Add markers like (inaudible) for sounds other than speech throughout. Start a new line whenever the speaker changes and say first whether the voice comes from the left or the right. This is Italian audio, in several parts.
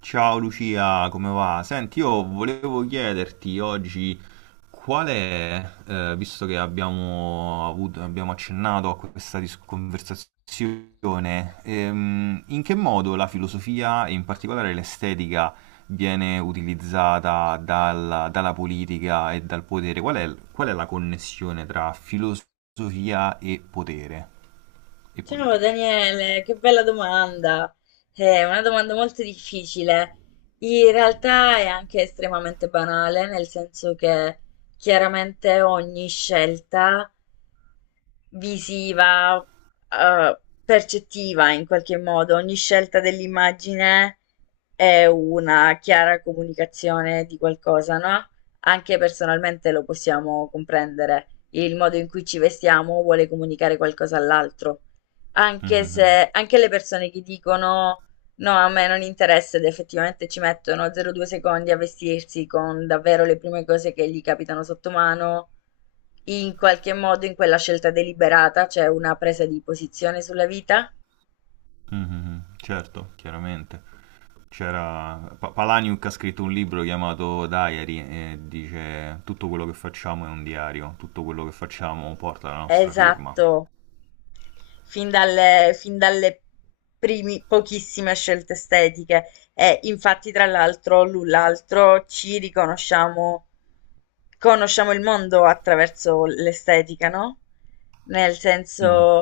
right: Ciao Lucia, come va? Senti, io volevo chiederti oggi qual è, visto che abbiamo accennato a questa conversazione, in che modo la filosofia e in particolare l'estetica viene utilizzata dalla politica e dal potere? Qual è la connessione tra filosofia e potere e
left: Ciao
right: politica?
left: Daniele, che bella domanda. È una domanda molto difficile. In realtà è anche estremamente banale, nel senso che chiaramente ogni scelta visiva, percettiva in qualche modo. Ogni scelta dell'immagine è una chiara comunicazione di qualcosa, no, anche personalmente lo possiamo comprendere. Il modo in cui ci vestiamo vuole comunicare qualcosa all'altro. Anche
right: Mhm,
left: se anche le persone che dicono no, a me non interessa ed effettivamente ci mettono 0,2 secondi a vestirsi con davvero le prime cose che gli capitano sotto mano. In qualche modo in quella scelta deliberata c'è una presa di posizione sulla vita.
right: mhm, certo, chiaramente. C'era Palaniuk, ha scritto un libro chiamato Diary, e dice tutto quello che facciamo è un diario, tutto quello che facciamo porta la nostra firma.
left: Esatto. Fin dalle primi pochissime scelte estetiche e infatti tra l'altro l'un l'altro ci riconosciamo, conosciamo il mondo attraverso l'estetica, no, nel senso
right: Mhm.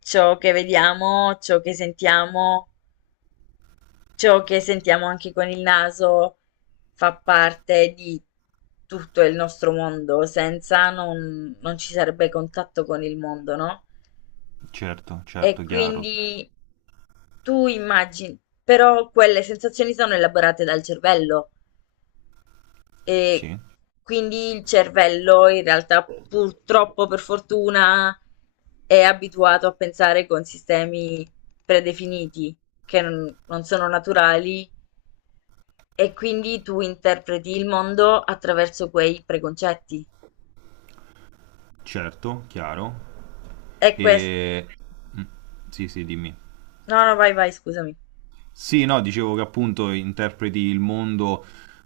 left: ciò che vediamo, ciò che sentiamo. Ciò che sentiamo anche con il naso fa parte di tutto il nostro mondo, senza non ci sarebbe contatto con il mondo, no,
right: Certo,
left: e
right: certo, chiaro,
left: quindi tu immagi, però quelle sensazioni sono elaborate dal cervello e
right: sì,
left: quindi il cervello in realtà purtroppo, per fortuna, è abituato a pensare con sistemi predefiniti che non sono naturali e quindi tu interpreti il mondo attraverso quei preconcetti.
right: certo, chiaro.
left: E questo...
right: E... mm, Sì, sì, dimmi.
left: No, no, vai, vai, scusami.
right: Sì, no, dicevo che appunto interpreti il mondo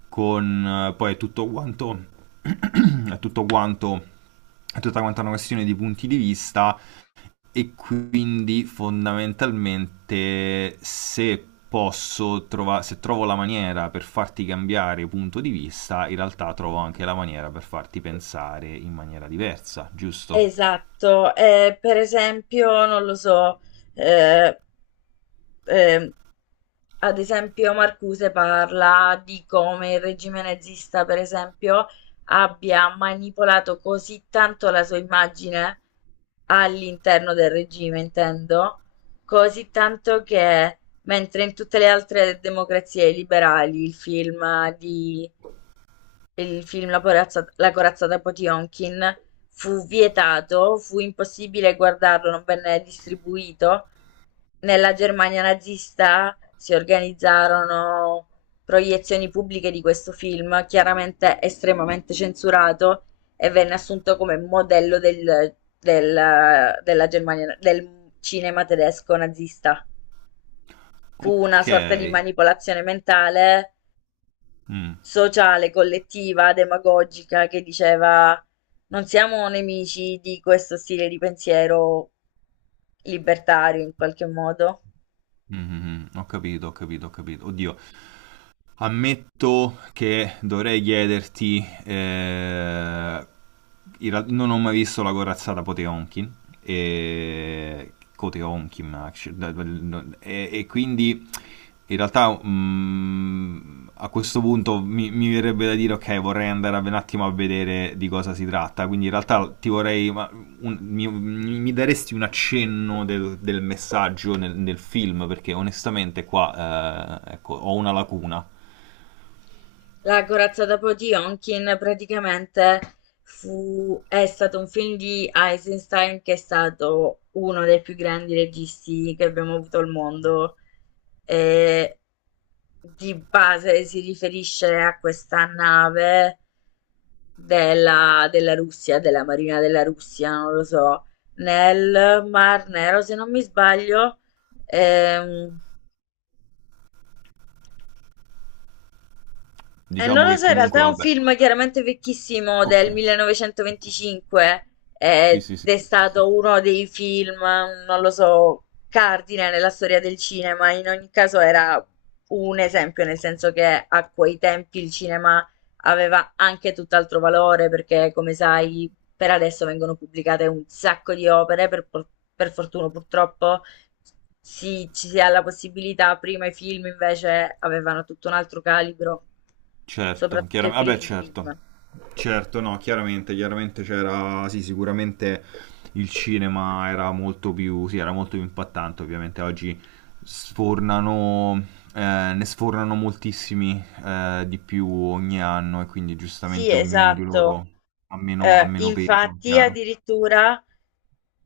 right: con poi è tutto quanto... (clears throat) è tutto quanto... è tutta quanta una questione di punti di vista. E quindi fondamentalmente se posso trovare, se trovo la maniera per farti cambiare punto di vista, in realtà trovo anche la maniera per farti pensare in maniera diversa, giusto?
left: Esatto, per esempio, non lo so, ehm, ehm, ad esempio Marcuse parla di come il regime nazista, per esempio, abbia manipolato così tanto la sua immagine all'interno del regime, intendo, così tanto che mentre in tutte le altre democrazie liberali il film la corazzata Potionkin fu vietato, fu impossibile guardarlo, non venne distribuito. Nella Germania nazista si organizzarono proiezioni pubbliche di questo film, chiaramente estremamente censurato, e venne assunto come modello del, della Germania, del cinema tedesco nazista. Fu
right: Ok.
left: una sorta di manipolazione mentale
right: Mm,
left: sociale, collettiva, demagogica che diceva non siamo nemici di questo stile di pensiero libertario in qualche modo.
right: mm, mm, mm. Ho capito, ho capito, ho capito. Oddio, ammetto che dovrei chiederti, in realtà non ho mai visto la corazzata Poteonkin, e, Poteonkin e quindi in realtà a questo punto mi verrebbe da dire ok, vorrei andare un attimo a vedere di cosa si tratta, quindi in realtà ti vorrei, ma mi daresti un accenno del messaggio nel film, perché onestamente qua ecco, ho una lacuna.
left: La corazza da po' di Onkin praticamente fu, è stato un film di Eisenstein che è stato uno dei più grandi registi che abbiamo avuto al mondo e di base si riferisce a questa nave della, della Russia, della Marina della Russia, non lo so, nel Mar Nero se non mi sbaglio. Ehm, non
right: Diciamo
left: lo
right: che
left: so, in realtà
right: comunque,
left: è un
right: vabbè.
left: film chiaramente vecchissimo
right: Ok.
left: del
right: Ok.
left: 1925, eh,
right: Sì, sì,
left: ed
right: sì,
left: è
right: sì, sì, sì.
left: stato uno dei film, non lo so, cardine nella storia del cinema. In ogni caso era un esempio, nel senso che a quei tempi il cinema aveva anche tutt'altro valore perché, come sai, per adesso vengono pubblicate un sacco di opere, per fortuna purtroppo, sì, ci si ha la possibilità, prima i film invece avevano tutto un altro calibro,
right: Certo,
left: soprattutto i
right: chiaramente, vabbè,
left: primi
right: certo.
left: film.
right: Certo, no, chiaramente, chiaramente c'era, sì, sicuramente il cinema era molto più, sì, era molto più impattante, ovviamente oggi sfornano, ne sfornano moltissimi di più ogni anno e quindi
left: Sì,
right: giustamente ognuno di
left: esatto.
right: loro ha meno peso,
left: Infatti,
right: chiaro.
left: addirittura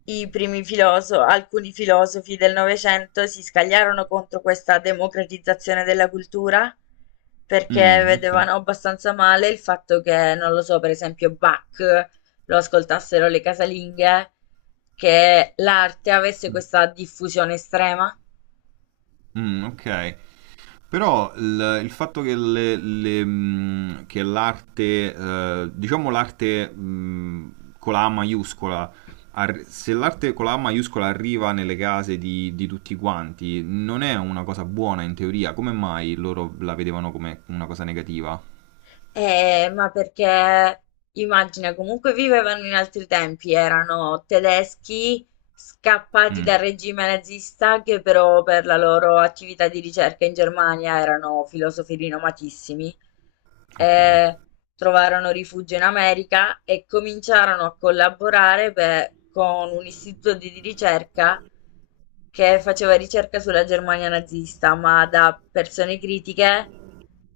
left: alcuni filosofi del Novecento si scagliarono contro questa democratizzazione della cultura perché
right: Mm, ok.
left: vedevano abbastanza male il fatto che, non lo so, per esempio Bach lo ascoltassero le casalinghe, che l'arte avesse questa diffusione estrema.
right: Mm, ok. Però il fatto che, che l'arte, diciamo l'arte, con la A maiuscola, se l'arte con la A maiuscola arriva nelle case di tutti quanti, non è una cosa buona in teoria. Come mai loro la vedevano come una cosa negativa?
left: Ma perché immagina, comunque vivevano in altri tempi, erano tedeschi scappati dal
right: Mm,
left: regime nazista che però per la loro attività di ricerca in Germania erano filosofi rinomatissimi.
right: ok.
left: Eh, trovarono rifugio in America e cominciarono a collaborare con un istituto di ricerca che faceva ricerca sulla Germania nazista, ma da persone critiche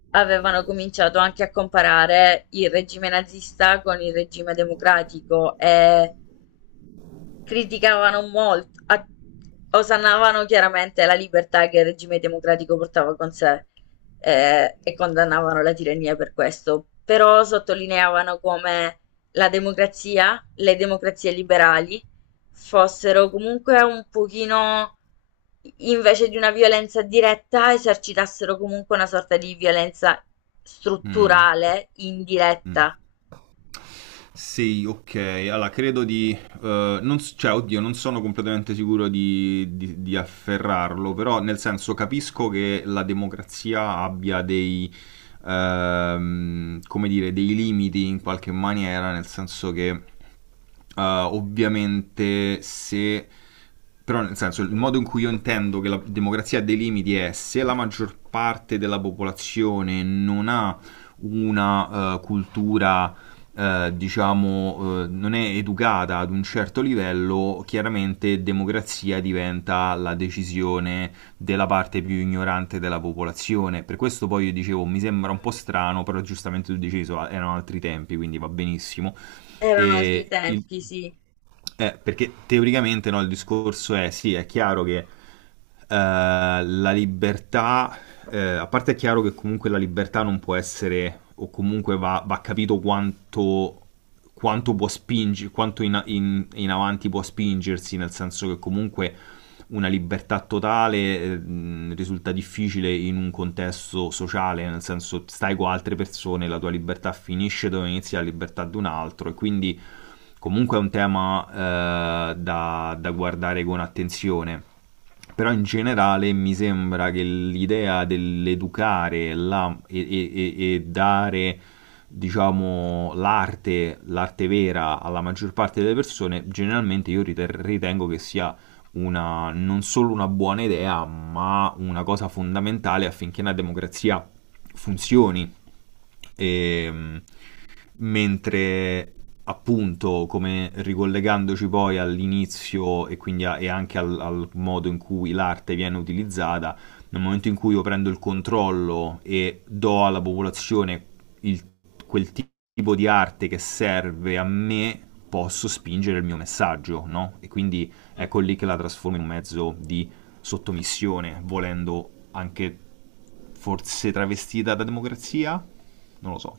left: avevano cominciato anche a comparare il regime nazista con il regime democratico e criticavano molto, osannavano chiaramente la libertà che il regime democratico portava con sé, e condannavano la tirannia per questo, però sottolineavano come la democrazia, le democrazie liberali, fossero comunque un pochino, invece di una violenza diretta, esercitassero comunque una sorta di violenza
right: Mm,
left: strutturale,
right: mm.
left: indiretta.
right: Sì, ok. Allora, credo di... non s- cioè, oddio, non sono completamente sicuro di afferrarlo, però nel senso capisco che la democrazia abbia dei, come dire, dei limiti in qualche maniera, nel senso che uh, ovviamente se... Però nel senso, il modo in cui io intendo che la democrazia ha dei limiti è se la maggior parte della popolazione non ha una cultura, diciamo, non è educata ad un certo livello, chiaramente democrazia diventa la decisione della parte più ignorante della popolazione. Per questo poi io dicevo, mi sembra un po' strano, però giustamente tu dicevi, so, erano altri tempi, quindi va benissimo
left: Erano altri
right: e il-
left: tempi, sì.
right: perché teoricamente no, il discorso è sì, è chiaro che la libertà, a parte è chiaro che comunque la libertà non può essere, o comunque va, va capito quanto, quanto può spingere, quanto in avanti può spingersi, nel senso che comunque una libertà totale risulta difficile in un contesto sociale, nel senso stai con altre persone, la tua libertà finisce dove inizia la libertà di un altro, e quindi comunque è un tema da guardare con attenzione. Però in generale mi sembra che l'idea dell'educare la- e dare, diciamo, l'arte, l'arte vera alla maggior parte delle persone, generalmente io ritengo che sia una, non solo una buona idea, ma una cosa fondamentale affinché una democrazia funzioni e, mentre appunto, come ricollegandoci poi all'inizio e quindi e anche al modo in cui l'arte viene utilizzata, nel momento in cui io prendo il controllo e do alla popolazione il- quel ti- tipo di arte che serve a me, posso spingere il mio messaggio, no? E quindi ecco
left: Mhm.
right: lì che la trasformo in un mezzo di sottomissione, volendo anche forse travestita da democrazia? Non lo so.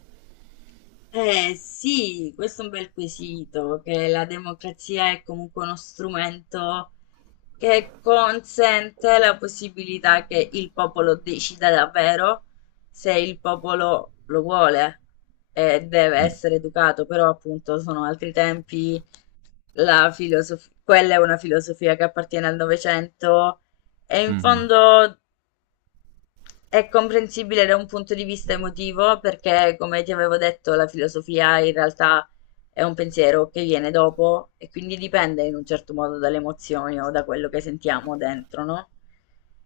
left: Eh sì, questo è un bel quesito, che la democrazia è comunque uno strumento che consente la possibilità che il popolo decida davvero se il popolo lo vuole e deve
right: Mm,
left: essere educato, però appunto sono altri tempi, quella è una filosofia che appartiene al Novecento e in
right: mhm,
left: fondo è comprensibile da un punto di vista emotivo perché, come ti avevo detto, la filosofia in realtà è un pensiero che viene dopo e quindi dipende in un certo modo dalle emozioni o da quello che sentiamo dentro, no?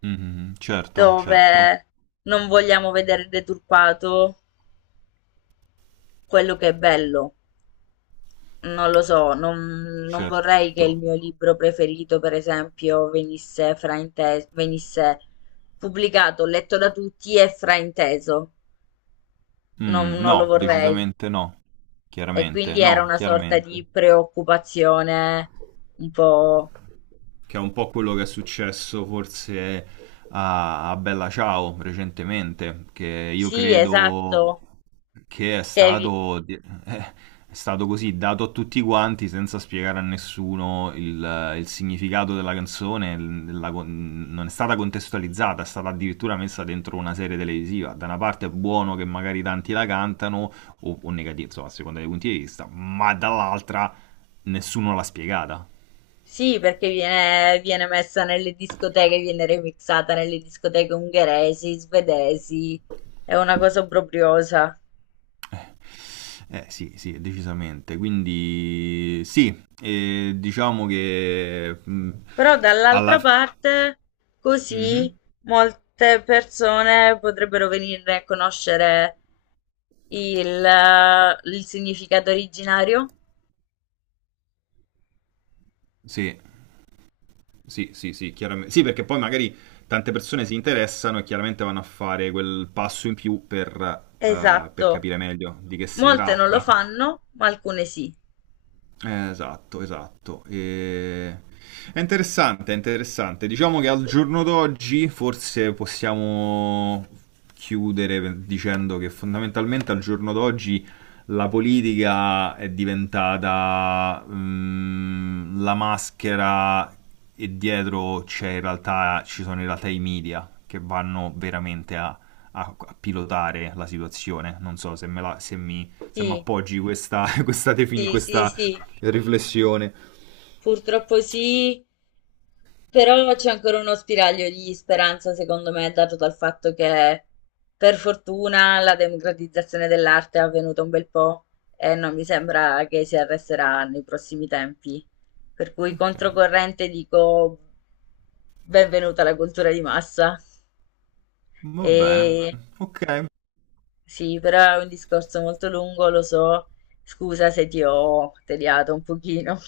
right: mhm, Certo, certo,
left: Dove non vogliamo vedere deturpato quello che è bello. Non lo so, non, non vorrei che
right: certo.
left: il mio libro preferito, per esempio, venisse frainteso, venisse pubblicato, letto da tutti e frainteso. non
right: Mm,
left: non lo
right: no,
left: vorrei.
right: decisamente no.
left: E
right: Chiaramente,
left: quindi era
right: no,
left: una sorta
right: chiaramente.
left: di preoccupazione un po'...
right: Che è un po' quello che è successo forse a, a Bella Ciao recentemente, che io
left: Sì,
right: credo
left: esatto.
right: che
left: Che vi-
right: è stato così dato a tutti quanti senza spiegare a nessuno il significato della canzone, non è stata contestualizzata, è stata addirittura messa dentro una serie televisiva. Da una parte è buono che magari tanti la cantano, o negativo, insomma, a seconda dei punti di vista, ma dall'altra nessuno l'ha spiegata.
left: Sì, perché viene, viene messa nelle discoteche, viene remixata nelle discoteche ungheresi, svedesi. È una cosa obbrobriosa.
right: Eh sì, sì, decisamente. Quindi sì, diciamo che
left: Però
right: alla
left: dall'altra parte, così
right: fine...
left: molte persone potrebbero venirne a conoscere il, il significato originario.
right: Sì, sì, sì, sì, chiaramente. Sì, perché poi magari tante persone si interessano e chiaramente vanno a fare quel passo in più per
left: Esatto.
right: capire meglio di che si
left: Molte non lo
right: tratta.
left: fanno, ma alcune sì.
right: Esatto, esatto. È interessante, è interessante. Diciamo che al giorno d'oggi forse possiamo chiudere dicendo che fondamentalmente al giorno d'oggi la politica è diventata la maschera, e dietro c'è in realtà, ci sono in realtà i media che vanno veramente a, a pilotare la situazione. Non so se me la- se mi se mi
left: Sì,
right: appoggi questa, (laughs) questa
left: sì, sì,
right: questa
left: sì.
right: riflessione.
left: Purtroppo sì. Però c'è ancora uno spiraglio di speranza, secondo me, dato dal fatto che per fortuna la democratizzazione dell'arte è avvenuta un bel po' e non mi sembra che si arresterà nei prossimi tempi. Per cui
right: Ok,
left: controcorrente dico benvenuta la cultura di massa.
right: va bene.
left: E
right: Ok.
left: sì, però è un discorso molto lungo, lo so. Scusa se ti ho tediato un pochino. (laughs)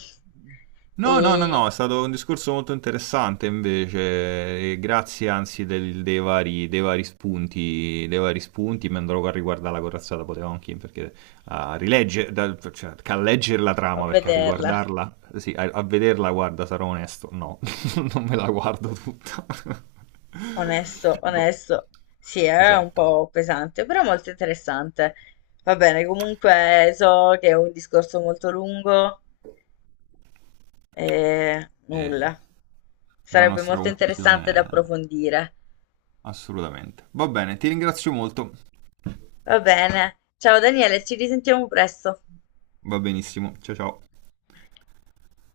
right: No, no, no, no,
left: E
right: è stato un discorso molto interessante invece, e grazie anzi dei vari spunti, mi andrò a riguardare la corazzata Potemkin perché a rileggere, cioè, a leggere la
left: a
right: trama, perché a
left: vederla.
right: riguardarla, sì, a, a vederla, guarda, sarò onesto, no, (laughs) non me la guardo tutta. (laughs)
left: Onesto,
right: Boh.
left: onesto. Sì, è un
right: Esatto.
left: po' pesante, però molto interessante. Va bene, comunque so che è un discorso molto lungo e
right: E
left: nulla.
right: la
left: Sarebbe
right: nostra
left: molto interessante da
right: conclusione.
left: approfondire.
right: Assolutamente. Va bene, ti ringrazio molto.
left: Va bene. Ciao Daniele, ci risentiamo presto.
right: Va benissimo. Ciao ciao.